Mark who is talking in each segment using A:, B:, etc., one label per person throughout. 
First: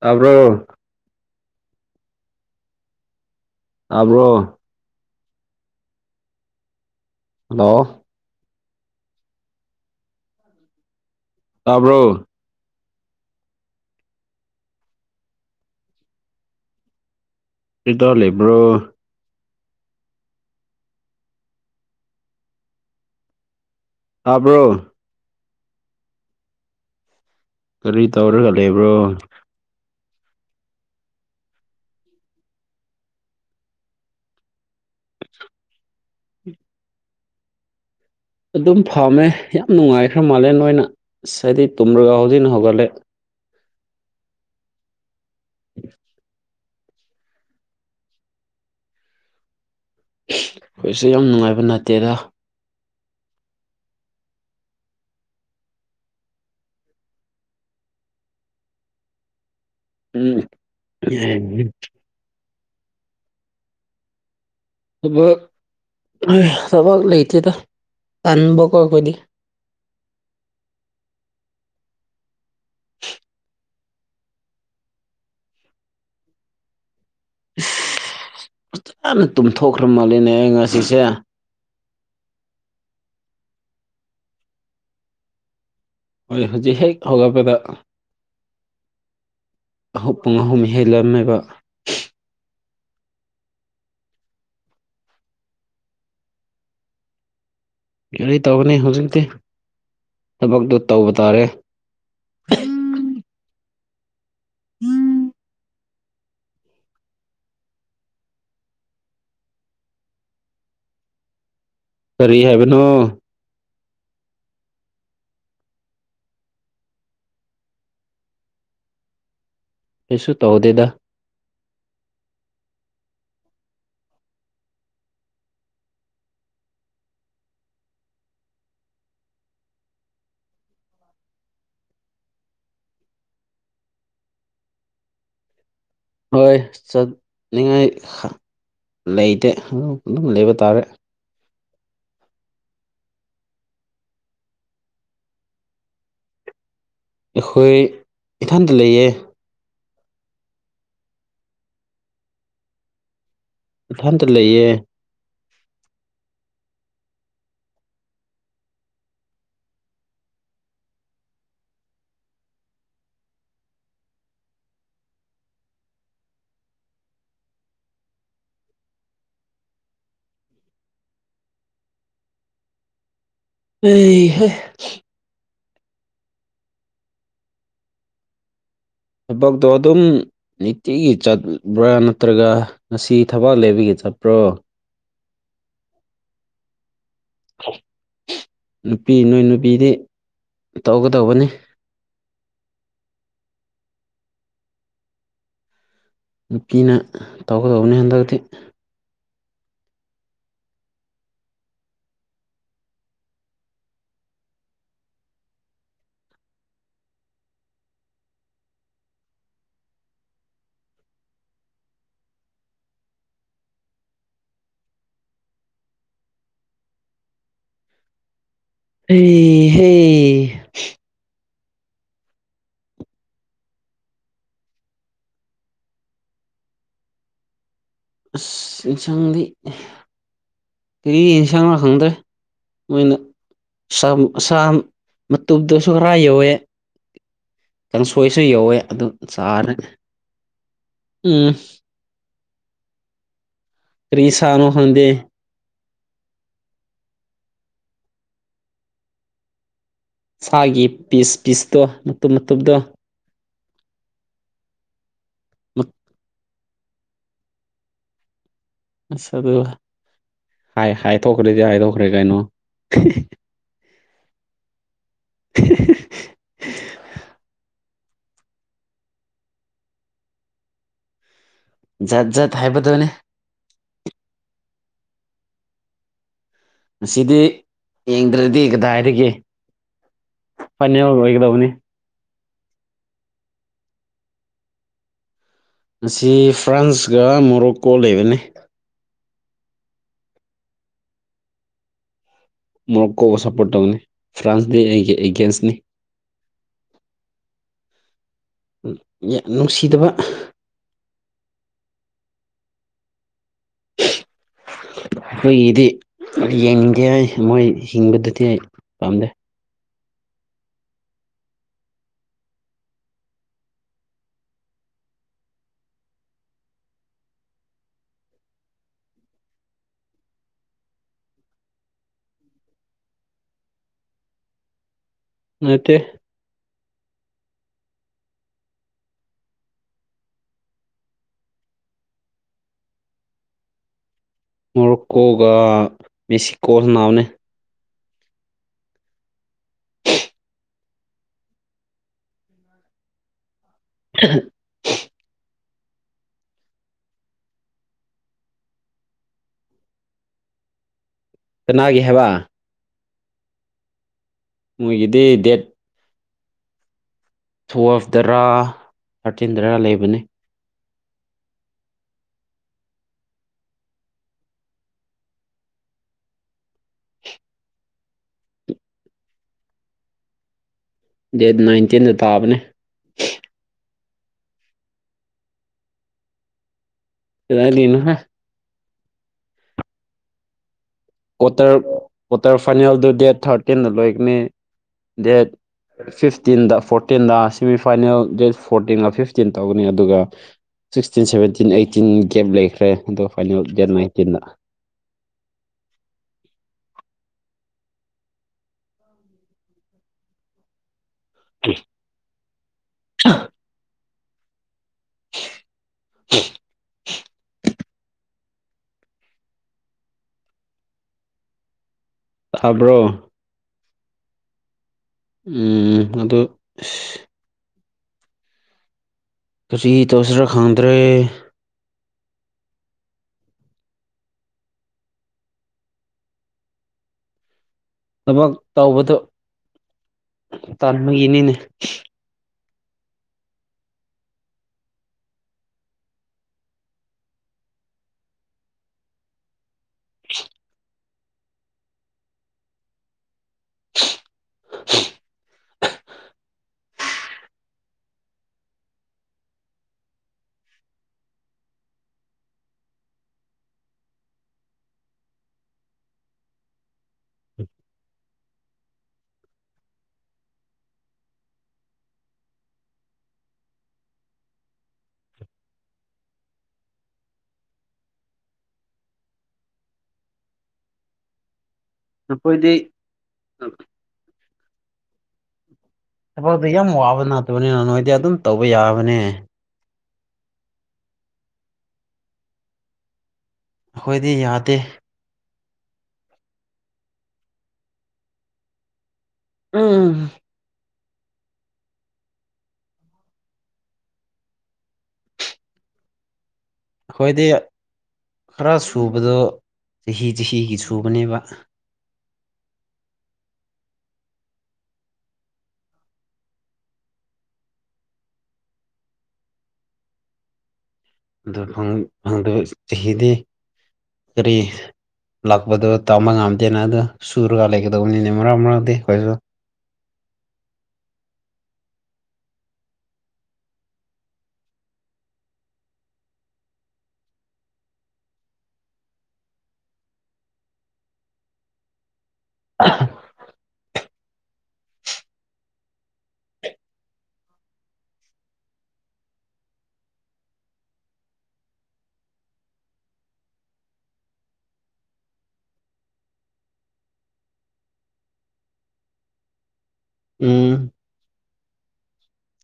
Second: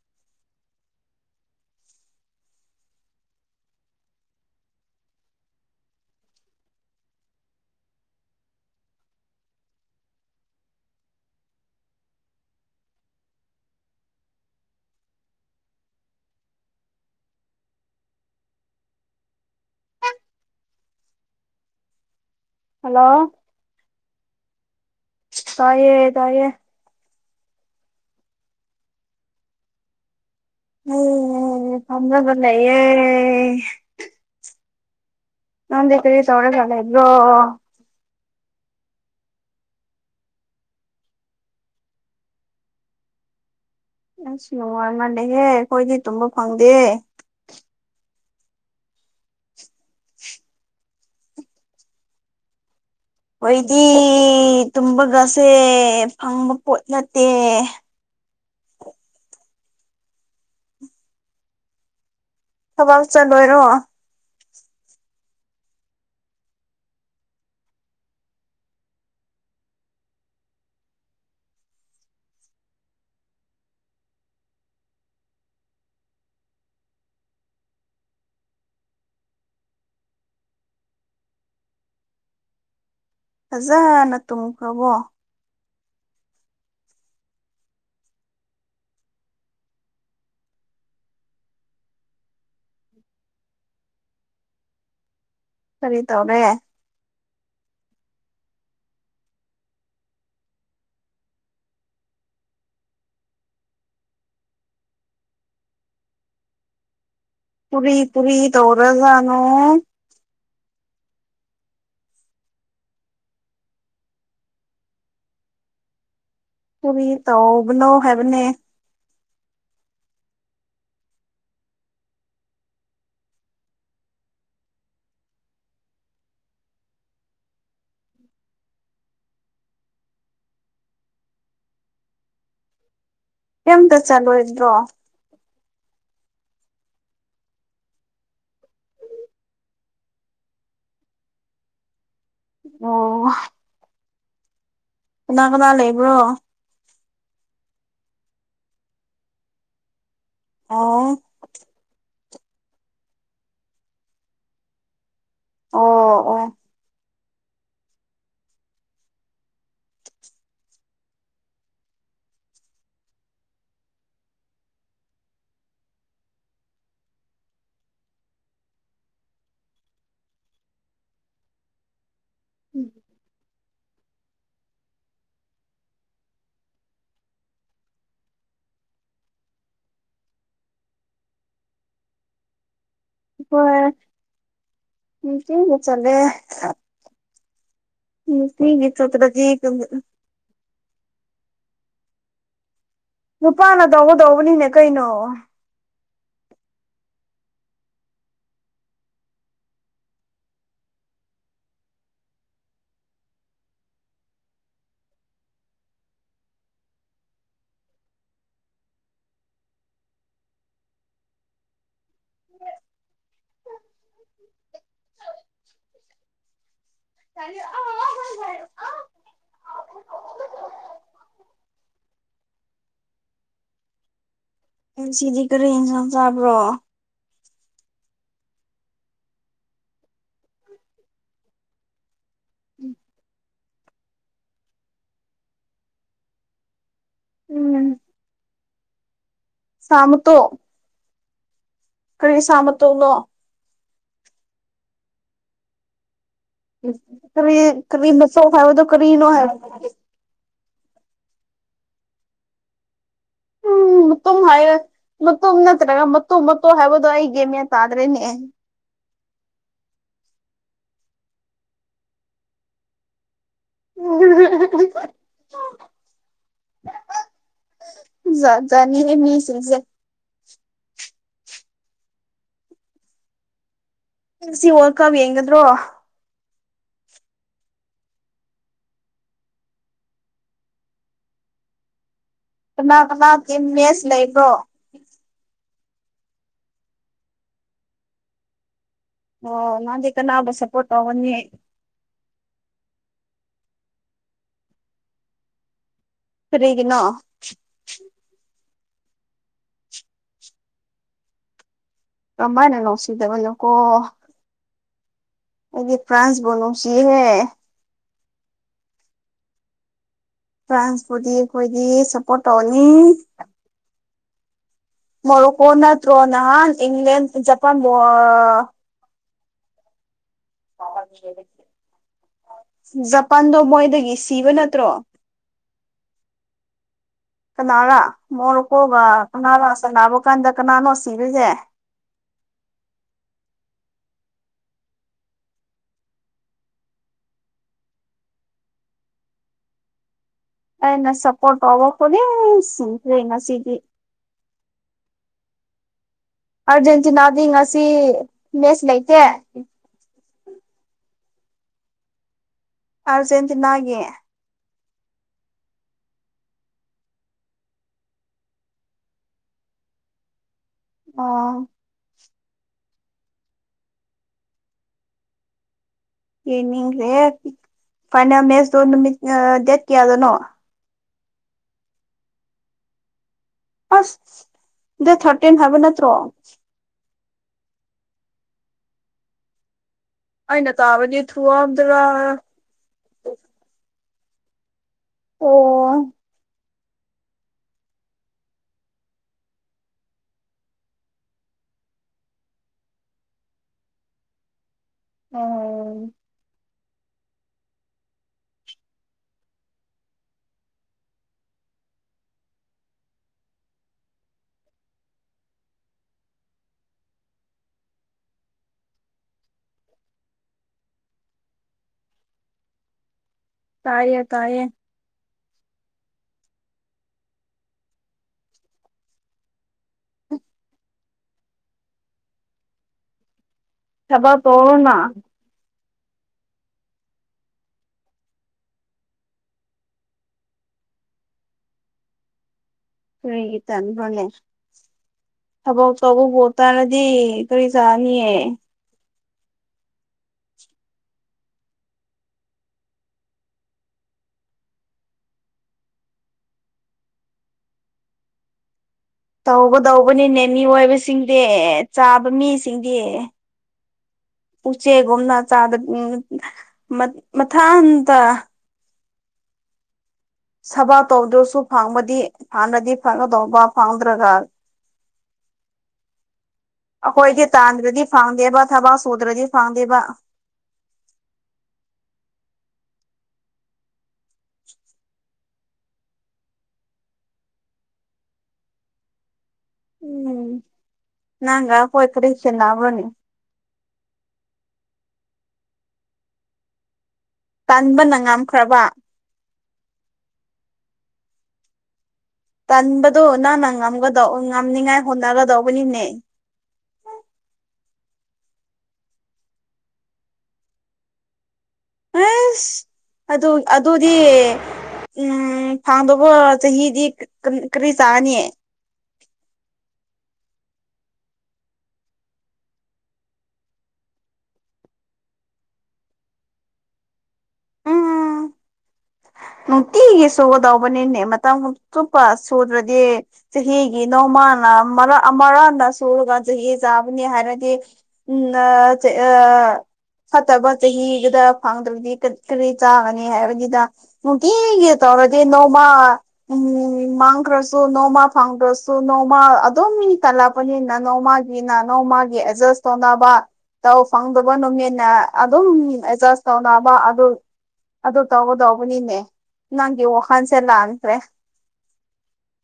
A: ꯇꯕ꯭ꯔꯣ ꯑꯕ꯭ꯔꯣ ꯍꯜꯂꯣ ꯇꯥꯕ꯭ꯔꯣ ꯄꯔꯤꯗ ꯂ ꯍꯦꯕ꯭ꯔꯣ
B: ꯍꯜꯂꯣ
A: ꯑꯕ꯭ꯔꯣ
B: ꯇꯥꯏꯌꯦ ꯇꯥꯏꯌꯦ
A: ꯀꯔꯤ ꯇꯧꯔꯒ ꯂꯩꯕ꯭ꯔꯣ
B: ꯎꯝ ꯐꯖꯒ ꯂꯩ ꯑꯦ ꯅꯥꯟ ꯗꯦ ꯀꯔꯤ ꯆꯧꯔ ꯆꯂ ꯍꯥꯏꯗ꯭ꯔꯣ
A: ꯑꯗꯨꯝ ꯐꯝꯃꯦ ꯌꯥꯝ ꯅꯨꯡꯉꯥꯏꯈ꯭ꯔ ꯃꯥꯂꯦꯝꯦꯟ ꯑꯣꯏꯅꯁ ꯍꯥꯏꯗꯤ ꯇꯨꯝꯔꯒ ꯍꯧꯖꯤꯅ ꯍꯧꯒꯠꯂꯦ
B: ꯑꯁ ꯅꯨꯡꯉꯥꯏ ꯃꯥꯜꯂꯦꯍꯦ ꯑꯩꯈꯣꯏꯗꯤ ꯇꯨꯝꯕ ꯐꯪꯗꯦ
A: ꯑꯩꯈꯣꯏꯁꯨꯦ ꯌꯥꯝ ꯅꯨꯡꯉꯥꯏꯕ ꯅꯥꯇꯦꯗ
B: ꯍꯣꯏꯗꯤ ꯇꯨꯝꯕꯒꯁꯦ ꯐꯪꯕ ꯄꯣꯠ ꯅꯠꯇꯦ
A: ꯎꯝꯝ
B: ꯊꯕꯛ ꯆꯠꯂꯣꯏꯔꯣ
A: ꯊꯕ ꯊꯕꯛ ꯂꯩꯇꯦꯗ ꯇꯕ ꯈꯣꯠꯛꯄꯗꯤ [inaudible] ꯐꯖꯅ ꯇꯨꯝꯊꯣꯛꯈ꯭ꯔ ꯃꯥꯜꯂꯤꯅꯦ ꯑꯩ ꯉꯁꯤꯁꯦ
B: ꯐꯖꯅ ꯇꯨꯝꯈ꯭ꯔꯕꯣ
A: ꯍꯣꯏ ꯍꯧꯖꯤꯛ ꯍꯦꯛ ꯍꯧꯒꯠꯄꯗ ꯑꯍ ꯄꯨꯡ ꯑꯍꯨꯝ ꯍꯦꯜꯂꯝꯃꯦꯕ
B: ꯁꯔꯤ ꯇꯧꯔꯦ
A: ꯌꯥꯔꯤ ꯇꯧꯒꯅꯤ ꯍꯧꯖꯤꯛꯇꯤ ꯊꯕꯛꯇꯨ ꯇꯧꯕ ꯇꯥꯔꯦ ꯎꯝ
B: ꯄꯨꯔꯤ ꯄꯨꯔꯤ ꯇꯧꯔꯖꯥꯅꯣ
A: ꯀꯔꯤ ꯍꯥꯏꯕꯅꯣ
B: ꯇꯕꯤ ꯇꯧꯕꯅꯣ ꯍꯥꯏꯦꯕꯅꯦ
A: ꯀꯩꯁꯨ ꯇꯧꯗꯦꯗ
B: ꯀꯩꯝꯇ ꯆꯠꯂꯣꯏꯗ꯭ꯔꯣ
A: ꯍꯣꯏ ꯆꯠꯅꯤꯡꯉꯥꯏ ꯂꯩꯇꯦ ꯑꯗꯨ ꯑꯗꯨꯝ ꯂꯩꯕ ꯇꯥꯔꯦ
B: ꯑꯣ ꯀꯅꯥ ꯀꯅꯥ ꯂꯩꯕ꯭ꯔꯣ
A: ꯑꯩꯈꯣꯏ ꯏꯊꯟꯇ ꯂꯩꯌꯦ
B: ꯑꯣ
A: ꯏꯊꯟꯇ ꯂꯩꯌꯦ
B: ꯑꯣ ꯑꯣ ꯎꯝ
A: ꯑꯩ ꯍꯣꯏ ꯊꯕꯛꯇꯣ ꯑꯗꯨꯝ ꯅꯨꯡꯇꯤꯒꯤ ꯆꯠꯄ꯭ꯔꯥ ꯅꯠꯇ꯭ꯔꯒ ꯉꯁꯤ ꯊꯕꯥꯛ ꯂꯩꯕꯤꯒꯦ ꯆꯠꯄ꯭ꯔꯣ
B: ꯎꯝ ꯊꯒ ꯆꯂꯦ
A: ꯎ
B: ꯎꯝ ꯍꯤꯒꯤ ꯏ ꯆ ꯔꯖ ꯌꯦ ꯀ
A: ꯇꯧꯒꯗꯧꯕꯅꯤ
B: ꯅꯨꯄꯥꯅ ꯇꯧꯒꯗꯧꯕꯅꯤꯅꯦ ꯀꯩꯅꯣ
A: ꯅꯨꯄꯤꯅ ꯇꯧꯒꯗꯧꯕꯅꯤ ꯍꯟꯗꯛꯇꯤ
B: [inaudible] [unintelligible]
A: ꯑꯦ ꯍ ꯩ
B: ꯉꯁꯤꯗꯤ ꯀꯔꯤ ꯍꯟꯁꯥꯡ ꯆꯥꯕ꯭ꯔꯣ
A: ꯑꯁ ꯌꯦꯟꯁꯥꯡꯗꯤ ꯀꯔꯤ ꯌꯦꯟꯁꯥꯡꯂ ꯈꯪꯗ꯭ꯔꯦ ꯃꯣꯏꯅ ꯁꯥ ꯃꯇꯨꯞꯗꯁꯨ ꯈꯔ ꯌꯧꯋꯦ
B: ꯎꯝ
A: ꯀꯥꯡꯁꯣꯏꯁꯨ ꯌꯧꯋꯦ ꯑꯗꯨ ꯆꯥꯔꯦ
B: ꯁꯥ ꯃꯇꯣꯛ
A: ꯎꯝ
B: ꯀꯔꯤ ꯁꯥ ꯃꯇꯣꯡꯂꯣ
A: ꯀꯔꯤ ꯁꯥꯅꯣ ꯈꯪꯗꯦ
B: ꯀꯔꯤ ꯀꯔꯤ [unintelligible] ꯍꯥꯏꯕꯗꯣ ꯀꯔꯤꯅꯣ ꯍꯥꯏꯕ
A: ꯁꯥꯒꯤ ꯄꯤꯁ ꯄꯤꯁꯇꯣ ꯃꯇꯨꯝ ꯃꯇꯨꯝꯗꯣ
B: ꯎꯝ ꯃꯇꯣꯡ ꯍꯥꯏꯌꯣ ꯃꯇꯨꯝ ꯅꯠꯇ꯭ꯔꯒ ꯃꯇꯨꯝ ꯃꯇꯨꯝ ꯍꯥꯏꯕꯗꯣ ꯑꯩ ꯒ꯭ꯌꯥꯟ ꯃꯥꯟ ꯇꯥꯗ꯭ꯔꯦꯅꯦ
A: ꯑꯁ ꯑꯗꯨ ꯍꯥꯏꯗꯣꯛꯈ꯭ꯔꯗꯤ ꯍꯥꯏꯗꯣꯛꯈ꯭ꯔꯦ ꯀꯩꯅꯣ
B: ꯎꯝ [unintelligible] ꯖꯥꯠ ꯖꯥꯠꯅꯤꯍꯦ ꯃꯤꯁꯤꯡꯁꯦ
A: ꯖꯥꯠ ꯖꯥꯠ ꯍꯥꯏꯕꯗꯨꯅꯦ
B: ꯉꯁꯤ ꯋꯔꯥꯜ ꯀꯕ ꯌꯦꯡꯒꯗ꯭ꯔꯣ
A: ꯉꯁꯤꯗꯤ ꯌꯦꯡꯗ꯭ꯔꯗꯤ ꯀꯗꯥꯏꯗꯒꯤ ꯐꯥꯏꯅꯦꯜ ꯑꯣꯏꯒꯗꯧꯕꯅꯤ
B: ꯀꯅꯥ ꯀꯅꯥꯒꯤ ꯃꯦꯁ ꯂꯩꯕ꯭ꯔꯣ
A: ꯑꯁꯤ ꯐ꯭ꯔꯥꯟꯁꯀ ꯃꯣꯔꯣꯛꯀꯣ ꯂꯩꯕꯅꯤ
B: ꯑꯣ ꯅꯪꯗꯤ ꯀꯅꯥꯕꯨ ꯁꯄ꯭ꯔꯣꯠ ꯇꯧꯒꯅꯤ
A: ꯃꯣꯔꯣꯛꯀꯣꯕꯨ ꯁꯞꯄ꯭ꯔꯣꯠ ꯇꯧꯅꯤ ꯐ꯭ꯔꯥꯟꯁꯗꯤ ꯑꯩꯒꯤ ꯑꯦꯒꯦꯟꯁꯅꯤ
B: ꯀꯔꯤꯒꯤꯅꯣ
A: [unintelligible] ꯅꯨꯡꯁꯤꯗꯕ
B: ꯀꯃꯥꯏꯅ ꯅꯨꯡꯁꯤꯗꯕꯅꯣꯀꯣ
A: ꯑꯩꯈꯣꯏꯒꯤꯗꯤ
B: ꯑꯩꯗꯤ ꯐ꯭ꯔꯥꯟꯁꯕꯨ
A: ꯌꯦꯡꯅꯤꯡꯗꯦ
B: ꯅꯨꯡꯁꯤꯍꯦ
A: ꯍꯥꯏ ꯃꯣꯏ ꯍꯤꯡꯕꯗꯨꯗꯤ ꯑꯩ ꯄꯥꯝꯗꯦ
B: ꯐ꯭ꯔꯥꯟꯁꯄꯨꯗꯤ ꯑꯩꯈꯣꯏꯗꯤ ꯁꯞꯄ꯭ꯔꯣꯠ ꯇꯧꯅꯤ ꯃꯣꯔꯣꯀꯣ ꯅꯠꯊ꯭ꯔꯣ ꯅꯍꯥꯟ ꯏꯪ꯭ꯂꯦꯟ ꯖꯄꯥꯥꯟꯕꯣ [unintelligible] ꯖꯄꯥꯟꯗꯣ ꯃꯣꯏꯗꯒꯤ ꯁꯤꯕ ꯅꯠꯇ꯭ꯔꯣ
A: ꯅꯠꯇꯦ
B: ꯀꯅꯥꯔꯥ ꯃꯣꯔꯣꯛꯀꯣꯒ ꯀꯅꯥꯔ ꯁꯥꯅꯥꯕ ꯀꯥꯟꯗ ꯀꯅꯥꯅꯣ ꯁꯤꯕꯁꯦ
A: ꯃꯣꯔꯣꯛꯀꯣꯒ ꯃꯦꯛꯁꯤꯀꯣ ꯁꯥꯅꯕꯅꯦ
B: ꯑꯩꯅ ꯁꯄ꯭ꯔꯣꯠ ꯇꯧꯕ ꯈꯨꯗꯤꯡ ꯁꯤꯈ꯭ꯔꯦ ꯉꯁꯤꯗꯤ
A: [unintelligible]
B: ꯑꯔꯖꯦꯟꯇꯤꯅꯥꯗꯤ ꯉꯁꯤ ꯃꯦꯁ ꯂꯩꯇꯦ
A: ꯀꯅꯥꯒꯤ ꯍꯥꯏꯕ
B: ꯑꯔꯖꯁꯤ ꯅꯒꯦ
A: ꯃꯣꯏꯒꯤꯗꯤ ꯗꯦꯠ ꯇꯨꯌꯦꯜꯐꯇꯔ ꯊꯥꯔꯇꯤꯟꯗꯔꯥ ꯂꯩꯕꯅ
B: ꯑꯣ ꯌꯦꯅꯤ꯭ꯔꯦ ꯐꯥꯏꯅꯜ ꯃꯦꯁ ꯅꯨꯃꯤ ꯗꯦꯠ ꯀꯌꯥꯎꯗꯅꯣ
A: ꯗꯦꯠ ꯅꯥꯏꯟꯇꯤꯟꯗ ꯇꯥꯕꯅꯦ
B: ꯑꯁ ꯗꯦꯠ ꯊꯥꯔꯇꯤꯟ ꯍꯥꯏꯕ ꯅꯠꯇ꯭ꯔꯣ
A: ꯀꯗꯥꯏꯗꯒꯤꯅꯣ ꯍꯦ
B: ꯑꯩꯅ ꯇꯥꯕꯗꯤ
A: ꯀ꯭ꯋꯥꯇꯔ
B: ꯊꯨꯋꯥꯝꯗꯔꯥ
A: ꯀ꯭ꯋꯥꯇꯔ ꯐꯥꯏꯅꯦꯜꯗꯨ ꯗꯦꯠ ꯊꯥꯔꯇꯤꯟꯗ ꯂꯣꯏꯒꯅꯤ ꯗꯦꯠ
B: ꯑꯣ
A: ꯐꯤꯐꯇꯤꯟꯗ ꯐꯣꯔꯇꯤꯟꯗ ꯁꯤꯃꯤꯐꯥꯏꯅꯦꯜ ꯗꯦꯠ ꯐꯣꯔꯇꯤꯟꯒ ꯐꯤꯐꯇꯤꯟ ꯇꯧꯒꯅꯤ ꯑꯗꯨꯒ ꯁꯤꯛꯁꯇꯤꯟ ꯁꯚꯦꯟꯇꯤꯟ ꯑꯩꯇꯤꯟ ꯒꯦꯞ ꯂꯩꯈ꯭ꯔꯦ ꯑꯗꯣ ꯐꯥꯏꯅꯦꯜ ꯗꯦꯠ ꯅꯥꯏꯟꯇꯤꯟꯗ
B: ꯎꯝ
A: ꯀ [inaudible] ꯊꯥꯕ꯭ꯔꯣ
B: ꯇꯥꯏꯌꯦ ꯇꯥꯏꯌꯦ
A: ꯎ ꯑꯗꯣ ꯑꯁ ꯀꯔꯤ ꯇꯧꯁꯤꯔꯥ ꯈꯪꯗ꯭ꯔꯦ
B: ꯊꯕꯛ ꯇꯧꯔꯣꯅ
A: ꯊꯕꯛ ꯇꯧꯕꯗꯣ ꯇꯥꯟꯕꯒꯤꯅꯤꯅꯦ
B: ꯀꯔꯤꯒꯤ ꯇꯟꯕꯅꯦ ꯊꯕꯛ ꯇꯧꯕꯕꯨ ꯇꯜꯂꯗꯤ ꯀꯔꯤ ꯆꯥꯅꯤ꯫ ꯇꯧꯒꯗꯧꯕꯅꯤꯅꯦ ꯃꯤ ꯑꯣꯏꯏꯕꯁꯤꯡꯗꯤ ꯆꯥꯕ ꯃꯤꯁꯤꯡꯗꯤ ꯎꯆꯦꯛꯒꯨꯝꯅ ꯆꯥꯗ ꯃꯊꯟꯇ ꯁꯕꯥ ꯇꯧꯗ꯭ꯔꯁꯨ ꯐꯪꯕꯗꯤ ꯍꯥꯟꯅꯗꯤ ꯐꯪꯒꯗꯧꯕ ꯐꯪꯗ꯭ꯔꯒ
A: [inaudible]
B: ꯑꯩꯈꯣꯏꯗꯤ ꯇꯥꯟꯗ꯭ꯔꯗꯤ ꯐꯪꯗꯦꯕ ꯊꯕꯛ ꯁꯨꯗ꯭ꯔꯗꯤ ꯐꯪꯗꯦꯕ
A: ꯑꯩꯈꯣꯏꯗꯤ ꯊꯕꯛꯇꯛꯇ ꯌꯥꯝ ꯋꯥꯕ ꯅꯥꯇꯕꯅꯤꯅ ꯅꯣꯏꯗꯤ ꯑꯗꯨꯝ ꯇꯧꯕ ꯌꯥꯕꯅꯦ
B: ꯎꯝ ꯅꯪꯒ ꯑꯩꯍꯣꯏꯒ ꯀꯔꯤ ꯈꯦꯠꯅꯅꯥꯕ꯭ꯅꯣꯅꯦ꯫
A: ꯑꯩꯈꯣꯏꯗꯤ ꯌꯥꯗꯦ
B: ꯇꯥꯟꯕꯅ ꯉꯝꯈ꯭ꯔꯕ
A: ꯎꯝ
B: ꯇꯟꯕꯗꯣ ꯅꯪꯅ ꯉꯝꯒ ꯉꯝꯅꯤꯉꯥꯏ ꯍꯣꯠꯅꯒꯗꯧꯕꯅꯤꯅꯦ
A: ꯑꯩꯈꯣꯏꯗꯤ ꯈꯔ ꯁꯨꯕꯗꯣ ꯆꯍꯤ ꯆꯍꯤꯒꯤ ꯁꯨꯕꯅꯦꯕ
B: ꯑꯁ ꯑꯗꯨ ꯑꯗꯨꯗꯤ ꯎꯝ ꯐꯥꯡꯗꯧꯕ ꯆꯍꯤꯗꯤ ꯀꯔꯤ ꯆꯥꯅꯤꯌꯦ
A: ꯑꯗꯨ ꯐꯪꯗꯕ ꯆꯍꯤꯗꯤ ꯀꯔꯤ ꯂꯥꯛꯄꯗꯣ ꯇꯝꯕ ꯉꯝꯗꯦꯅ ꯑꯗꯨ ꯁꯨꯔꯒ ꯂꯩꯒꯗꯧꯕꯅꯤꯅꯦ
B: ꯎꯝ
A: ꯃꯔꯛ ꯃꯔꯛꯇꯤ ꯑꯩꯈꯣꯏꯁꯨ
B: ꯅꯨꯡꯇꯤꯒꯤ ꯁꯨꯒꯗꯕꯅꯤꯅꯦ ꯃꯇꯝ ꯆꯨꯞꯄ ꯁꯨꯗ꯭ꯔꯗꯤ ꯆꯍꯤꯒꯤ ꯅꯣꯡꯃꯅ ꯃꯔꯛ ꯑꯃꯔ ꯁꯨꯔꯒ ꯆꯍꯤ ꯆꯥꯕꯅꯤ ꯍꯥꯏꯔꯗꯤ ꯎꯝ ꯑ ꯐꯠꯇꯕ ꯆꯍꯤꯗꯨꯗ ꯐꯪꯗ꯭ꯔꯕꯗꯤ ꯀꯔ ꯀꯔꯤ ꯆꯥꯒꯅꯤ ꯍꯥꯏꯕꯅꯤꯗ ꯅꯨꯡꯇꯤꯒꯤ ꯇꯧꯔꯗꯤ ꯅꯣꯡꯃ꯫ ꯎꯝ ꯃꯥꯥꯡ꯭ꯈꯔꯁꯨ ꯅꯣꯡꯃ ꯐꯥꯗꯔꯁꯨ ꯅꯣꯡꯃ ꯑꯗꯨ ꯇꯜ ꯄꯅꯤꯅ ꯅꯣꯡꯃꯥꯒꯤꯅ ꯅꯣꯡꯃꯥꯒꯤ ꯑꯦꯗꯖꯁ ꯇꯧꯅꯕ ꯇꯧ ꯐꯪꯗꯕ ꯅꯨꯃꯤꯠꯅ ꯑꯗꯨꯝ ꯑꯦꯖꯁ ꯇꯧꯅꯕ ꯑꯗꯨ ꯑꯗꯨꯗ ꯇꯒꯗꯧꯕꯅꯤꯅꯦ ꯅꯪꯒꯤ ꯋꯥꯈꯟꯁꯦ
A: ꯎꯝ
B: ꯂꯥꯜꯈꯔꯦ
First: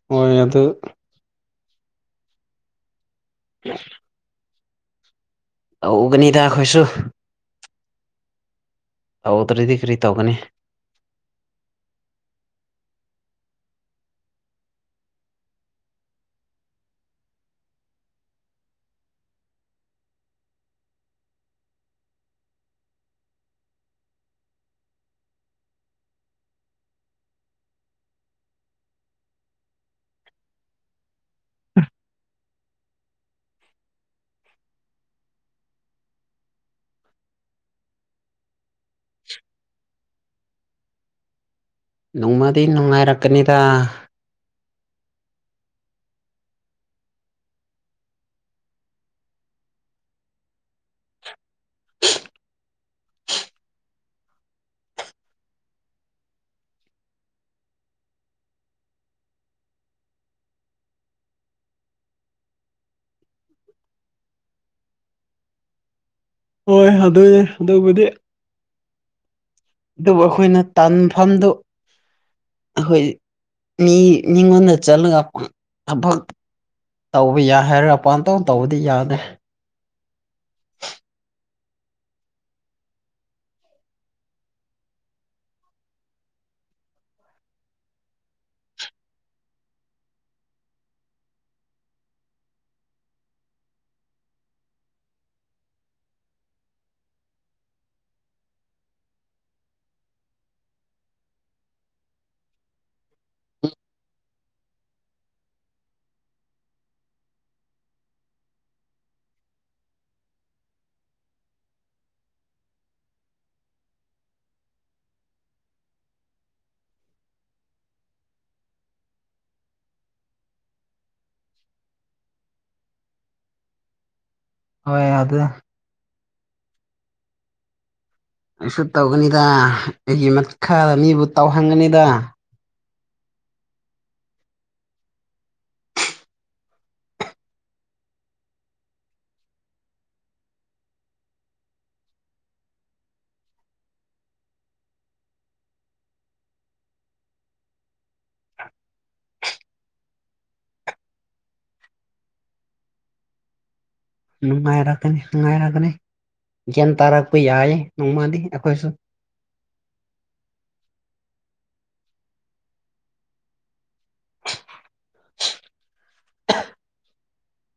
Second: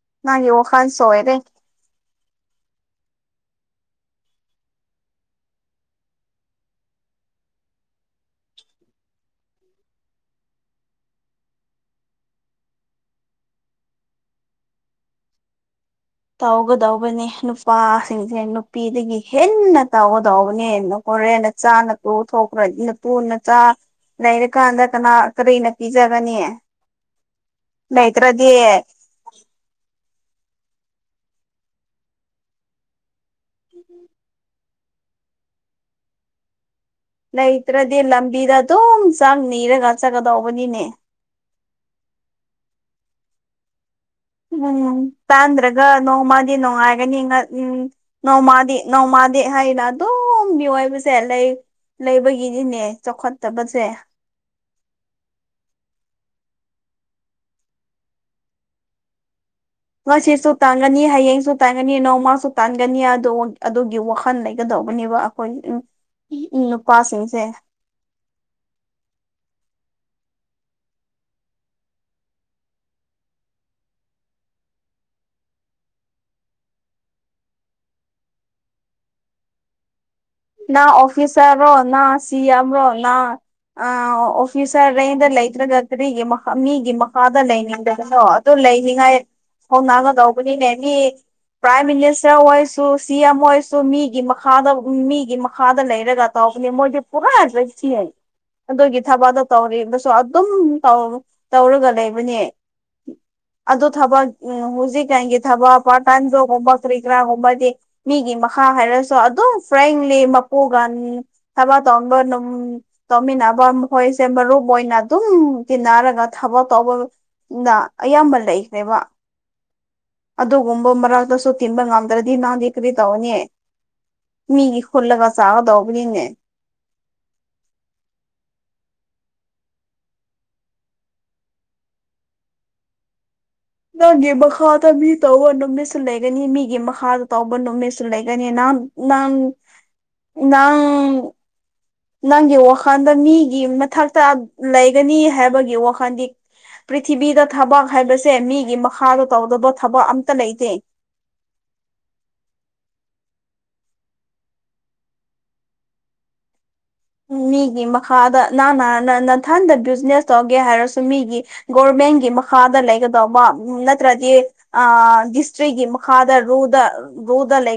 A: ꯍꯣꯏ
B: ꯅꯪꯒꯤ
A: ꯑꯗꯨ
B: ꯋꯥꯈꯥꯟ ꯆꯣꯏꯔꯦ
A: [unintelligible] ꯇꯧꯒꯅꯤꯗꯥ ꯈꯣꯏꯁꯨ ꯇꯧꯗ꯭ꯔꯗꯤ ꯀꯔꯤ ꯇꯧꯒꯅꯤ
B: ꯇꯧꯒꯗꯧꯕꯅꯦ ꯅꯨꯄꯥꯁꯤꯡꯁꯦ ꯅꯨꯄꯤꯗꯒꯤ ꯍꯦꯟꯅ ꯇꯧꯒꯗꯧꯕꯅꯦ꯫ ꯍꯣꯔꯦꯟꯅ ꯆꯥꯅ ꯇꯣꯛ ꯊꯣꯛꯈ꯭ꯔꯗꯤ ꯅꯇꯨ ꯅꯆꯥ ꯫ ꯂꯩꯔꯀꯥꯟꯗ ꯀꯅꯥ ꯀꯔꯤꯅ ꯄꯤꯖꯒꯅꯤ ꯂꯩꯇ꯭ꯔꯗꯤ ꯂꯩꯇ꯭ꯔꯗꯤ ꯂꯝꯕꯤꯗ ꯑꯗꯨꯝ ꯆꯥꯛ ꯅꯤꯔꯒ ꯆꯠꯀꯗꯧꯕꯅꯤꯅꯦ
A: ꯅꯣꯡꯃꯗꯤ ꯅꯨꯡꯉꯥꯏꯔꯛꯀꯅꯤꯗ
B: ꯎꯝ ꯇꯥꯟꯗ꯭ꯔꯒ ꯅꯣꯡꯃꯗꯤ ꯅꯨꯡꯉꯥꯏꯒꯅꯤ ꯉ ꯎꯝ ꯅꯣꯡꯃꯥꯗꯤ ꯅꯣꯡꯃꯥꯗꯤ ꯍꯥꯏꯅ ꯑꯗꯨꯝ ꯃꯤꯑꯣꯏꯕꯁꯦ ꯂꯩ ꯂꯩꯕꯒꯤꯗꯤꯅꯦ ꯆꯥꯎꯈꯠꯇꯕꯁꯦ ꯉꯁꯤꯁꯨ ꯇꯥꯟꯒꯅꯤ ꯍꯌꯦꯡꯁꯨ ꯇꯥꯟꯒꯅꯤ ꯅꯣꯡꯃꯁꯨ ꯇꯥꯟꯒꯅꯤ ꯑꯗꯨ ꯑꯗꯨꯒꯤ ꯋꯥꯈꯜ ꯂꯩꯒꯗꯧꯕꯅꯦꯕ [unintelligible] ꯎꯝ ꯎꯝ ꯅꯨꯄꯥꯁꯤꯡꯁꯦ
A: ꯗꯨꯕꯨꯗꯤ ꯑꯗꯨꯕꯨ ꯑꯩꯈꯣꯏꯅ ꯇꯥꯟꯐꯝꯗꯨ ꯑꯩꯈꯣꯏ ꯃꯤ ꯃꯤꯉꯣꯟꯗ ꯆꯠꯂꯒ ꯊꯕꯛ ꯇꯧꯕ ꯌꯥꯏ ꯍꯥꯏꯔꯒ ꯑꯄꯥꯟꯇꯧ ꯇꯧꯕꯗꯤ ꯌꯥꯗ꯭ꯔꯦ
B: ꯅꯪ ꯑꯣꯐꯤꯁꯥꯔꯔꯣ ꯅꯪ ꯁꯤ ꯑꯦꯝꯔꯣ ꯅꯪ ꯑ ꯑꯣꯐꯤꯁꯔ ꯔꯦꯡꯀꯗ ꯂꯩꯇꯔꯒ ꯀꯔꯤꯒꯤ ꯃ ꯃꯤꯒꯤ ꯃꯈꯥꯗ ꯂꯩꯅꯤꯗꯕꯅꯣ ꯑꯗꯨ ꯂꯩꯅꯤꯉꯥꯏ ꯍꯣꯡꯅꯒꯗꯧꯕꯅꯤꯅꯦ ꯃꯤ ꯄ꯭ꯔꯥꯏꯝ ꯃꯤꯅꯤꯁꯇꯔ ꯑꯣꯏꯔꯁꯨ ꯁꯤ ꯑꯦꯝ ꯑꯣꯏꯔꯁꯨ ꯃꯤꯒꯤ ꯃꯈꯥꯗ ꯃꯤ ꯒꯤ ꯃꯈꯥꯗ ꯂꯩꯔꯒ ꯇꯧꯕꯅꯦ ꯃꯣꯏꯗꯤ ꯄꯨꯔꯥ ꯖꯏꯁꯤꯟ ꯑꯗꯨꯒꯤ ꯊꯕꯛꯗ ꯇꯧꯔꯤꯗꯨꯁꯨ ꯑꯗꯨꯝ ꯇꯧ ꯇꯧꯔꯒ ꯂꯩꯕꯅꯦ ꯑꯗ ꯊꯕ ꯍꯨꯖꯤꯛꯀꯥꯟꯒꯤ ꯊꯕ ꯄꯥꯔꯠ ꯇꯥꯏ ꯖꯣꯕ ꯀꯨꯝꯕ ꯀꯔꯤꯀꯔꯥꯒꯨꯝꯕꯗꯤ ꯃꯤꯒꯤ ꯃꯈꯥ ꯍꯥꯏꯔꯁꯨ ꯑꯗꯨꯝ ꯐ꯭ꯔꯥꯡꯂꯤ ꯃꯄꯨꯒ ꯊꯕꯛ ꯇꯧꯕ ꯅꯨꯝ ꯇꯧꯃꯤꯟꯅꯥꯕ ꯃꯈꯣꯏꯁꯦ ꯃꯔꯨꯞꯑꯣꯢꯅꯗꯨꯝ ꯇꯤꯟꯅꯔꯒ ꯊꯕꯛ ꯇꯧꯕ- ꯅ ꯑꯌꯥꯝꯕ ꯂꯩꯈ꯭ꯔꯦꯕ ꯑꯗꯨꯒꯨꯝꯕ ꯃꯔꯥꯛꯇꯁꯨ ꯇꯤꯟꯕ ꯉꯝꯗ꯭ꯔꯗꯤ ꯅꯪꯗꯤ ꯀꯔꯤ ꯇꯧꯅꯤ ꯃꯤꯒꯤ
A: ꯍꯣꯏ
B: ꯈꯨꯜꯂꯒ
A: ꯑꯗꯨ
B: ꯆꯒꯗꯧꯕꯅꯤꯅꯦ
A: ꯑꯩꯁꯨ ꯇꯧꯒꯅꯤꯗ ꯑꯩꯒꯤ ꯃꯈꯥꯗ ꯃꯤꯕꯨ ꯇꯧꯍꯟꯒꯅꯤꯗ
B: ꯅꯪꯒꯤ ꯃꯈꯥꯗ ꯃꯤ ꯇꯧꯕ ꯅꯨꯃꯤꯠꯁꯨ ꯂꯩꯒꯅꯤ ꯃꯤꯒꯤ ꯃꯈꯥꯗ ꯇꯧꯕ ꯅꯨꯃꯤꯠꯁꯨ ꯂꯩꯒꯅꯤ ꯅꯪ ꯅꯪ ꯅꯪ- ꯅꯪꯒꯤ ꯋꯥꯈꯜꯗ ꯃꯤꯒꯤ ꯃꯊꯛꯇ ꯂꯩꯒꯅꯤ ꯍꯥꯏꯕꯒꯤ ꯋꯥꯈꯜꯗꯤ- ꯄ꯭ꯔꯤꯊꯤꯕꯤꯗ ꯊꯕꯛ ꯍꯥꯏꯕꯁꯦ ꯃꯤꯒꯤ ꯃꯈꯥꯗ ꯇꯧꯗꯕ ꯊꯕꯛ ꯑꯝꯇ ꯂꯩꯇꯦ
A: ꯅꯨꯡꯉꯥꯏꯔꯛꯀꯅꯤ ꯅꯨꯡꯉꯥꯏꯔꯛꯀꯅꯤ ꯒ꯭ꯌꯥꯟ ꯇꯥꯔꯛꯄ ꯌꯥꯏꯌꯦ ꯅꯣꯡꯃꯗꯤ ꯑꯩꯈꯣꯏꯁꯨ
B: ꯏꯊꯟꯗ ꯕꯤꯖꯤꯅꯦꯁ ꯇꯧꯒꯦ ꯍꯥꯏꯔꯁꯨ ꯃꯤꯒꯤ ꯒꯣꯔꯃꯦꯟꯒꯤ ꯃꯈꯥꯗ ꯂꯩꯒꯗ ꯑꯝ ꯅꯠꯇ꯭ꯔꯗꯤ ꯑ ꯗꯤꯁꯇꯔꯤꯒꯤ ꯃꯈ ꯈꯥꯗ ꯔꯣꯗ ꯔꯣꯗ ꯂꯩ-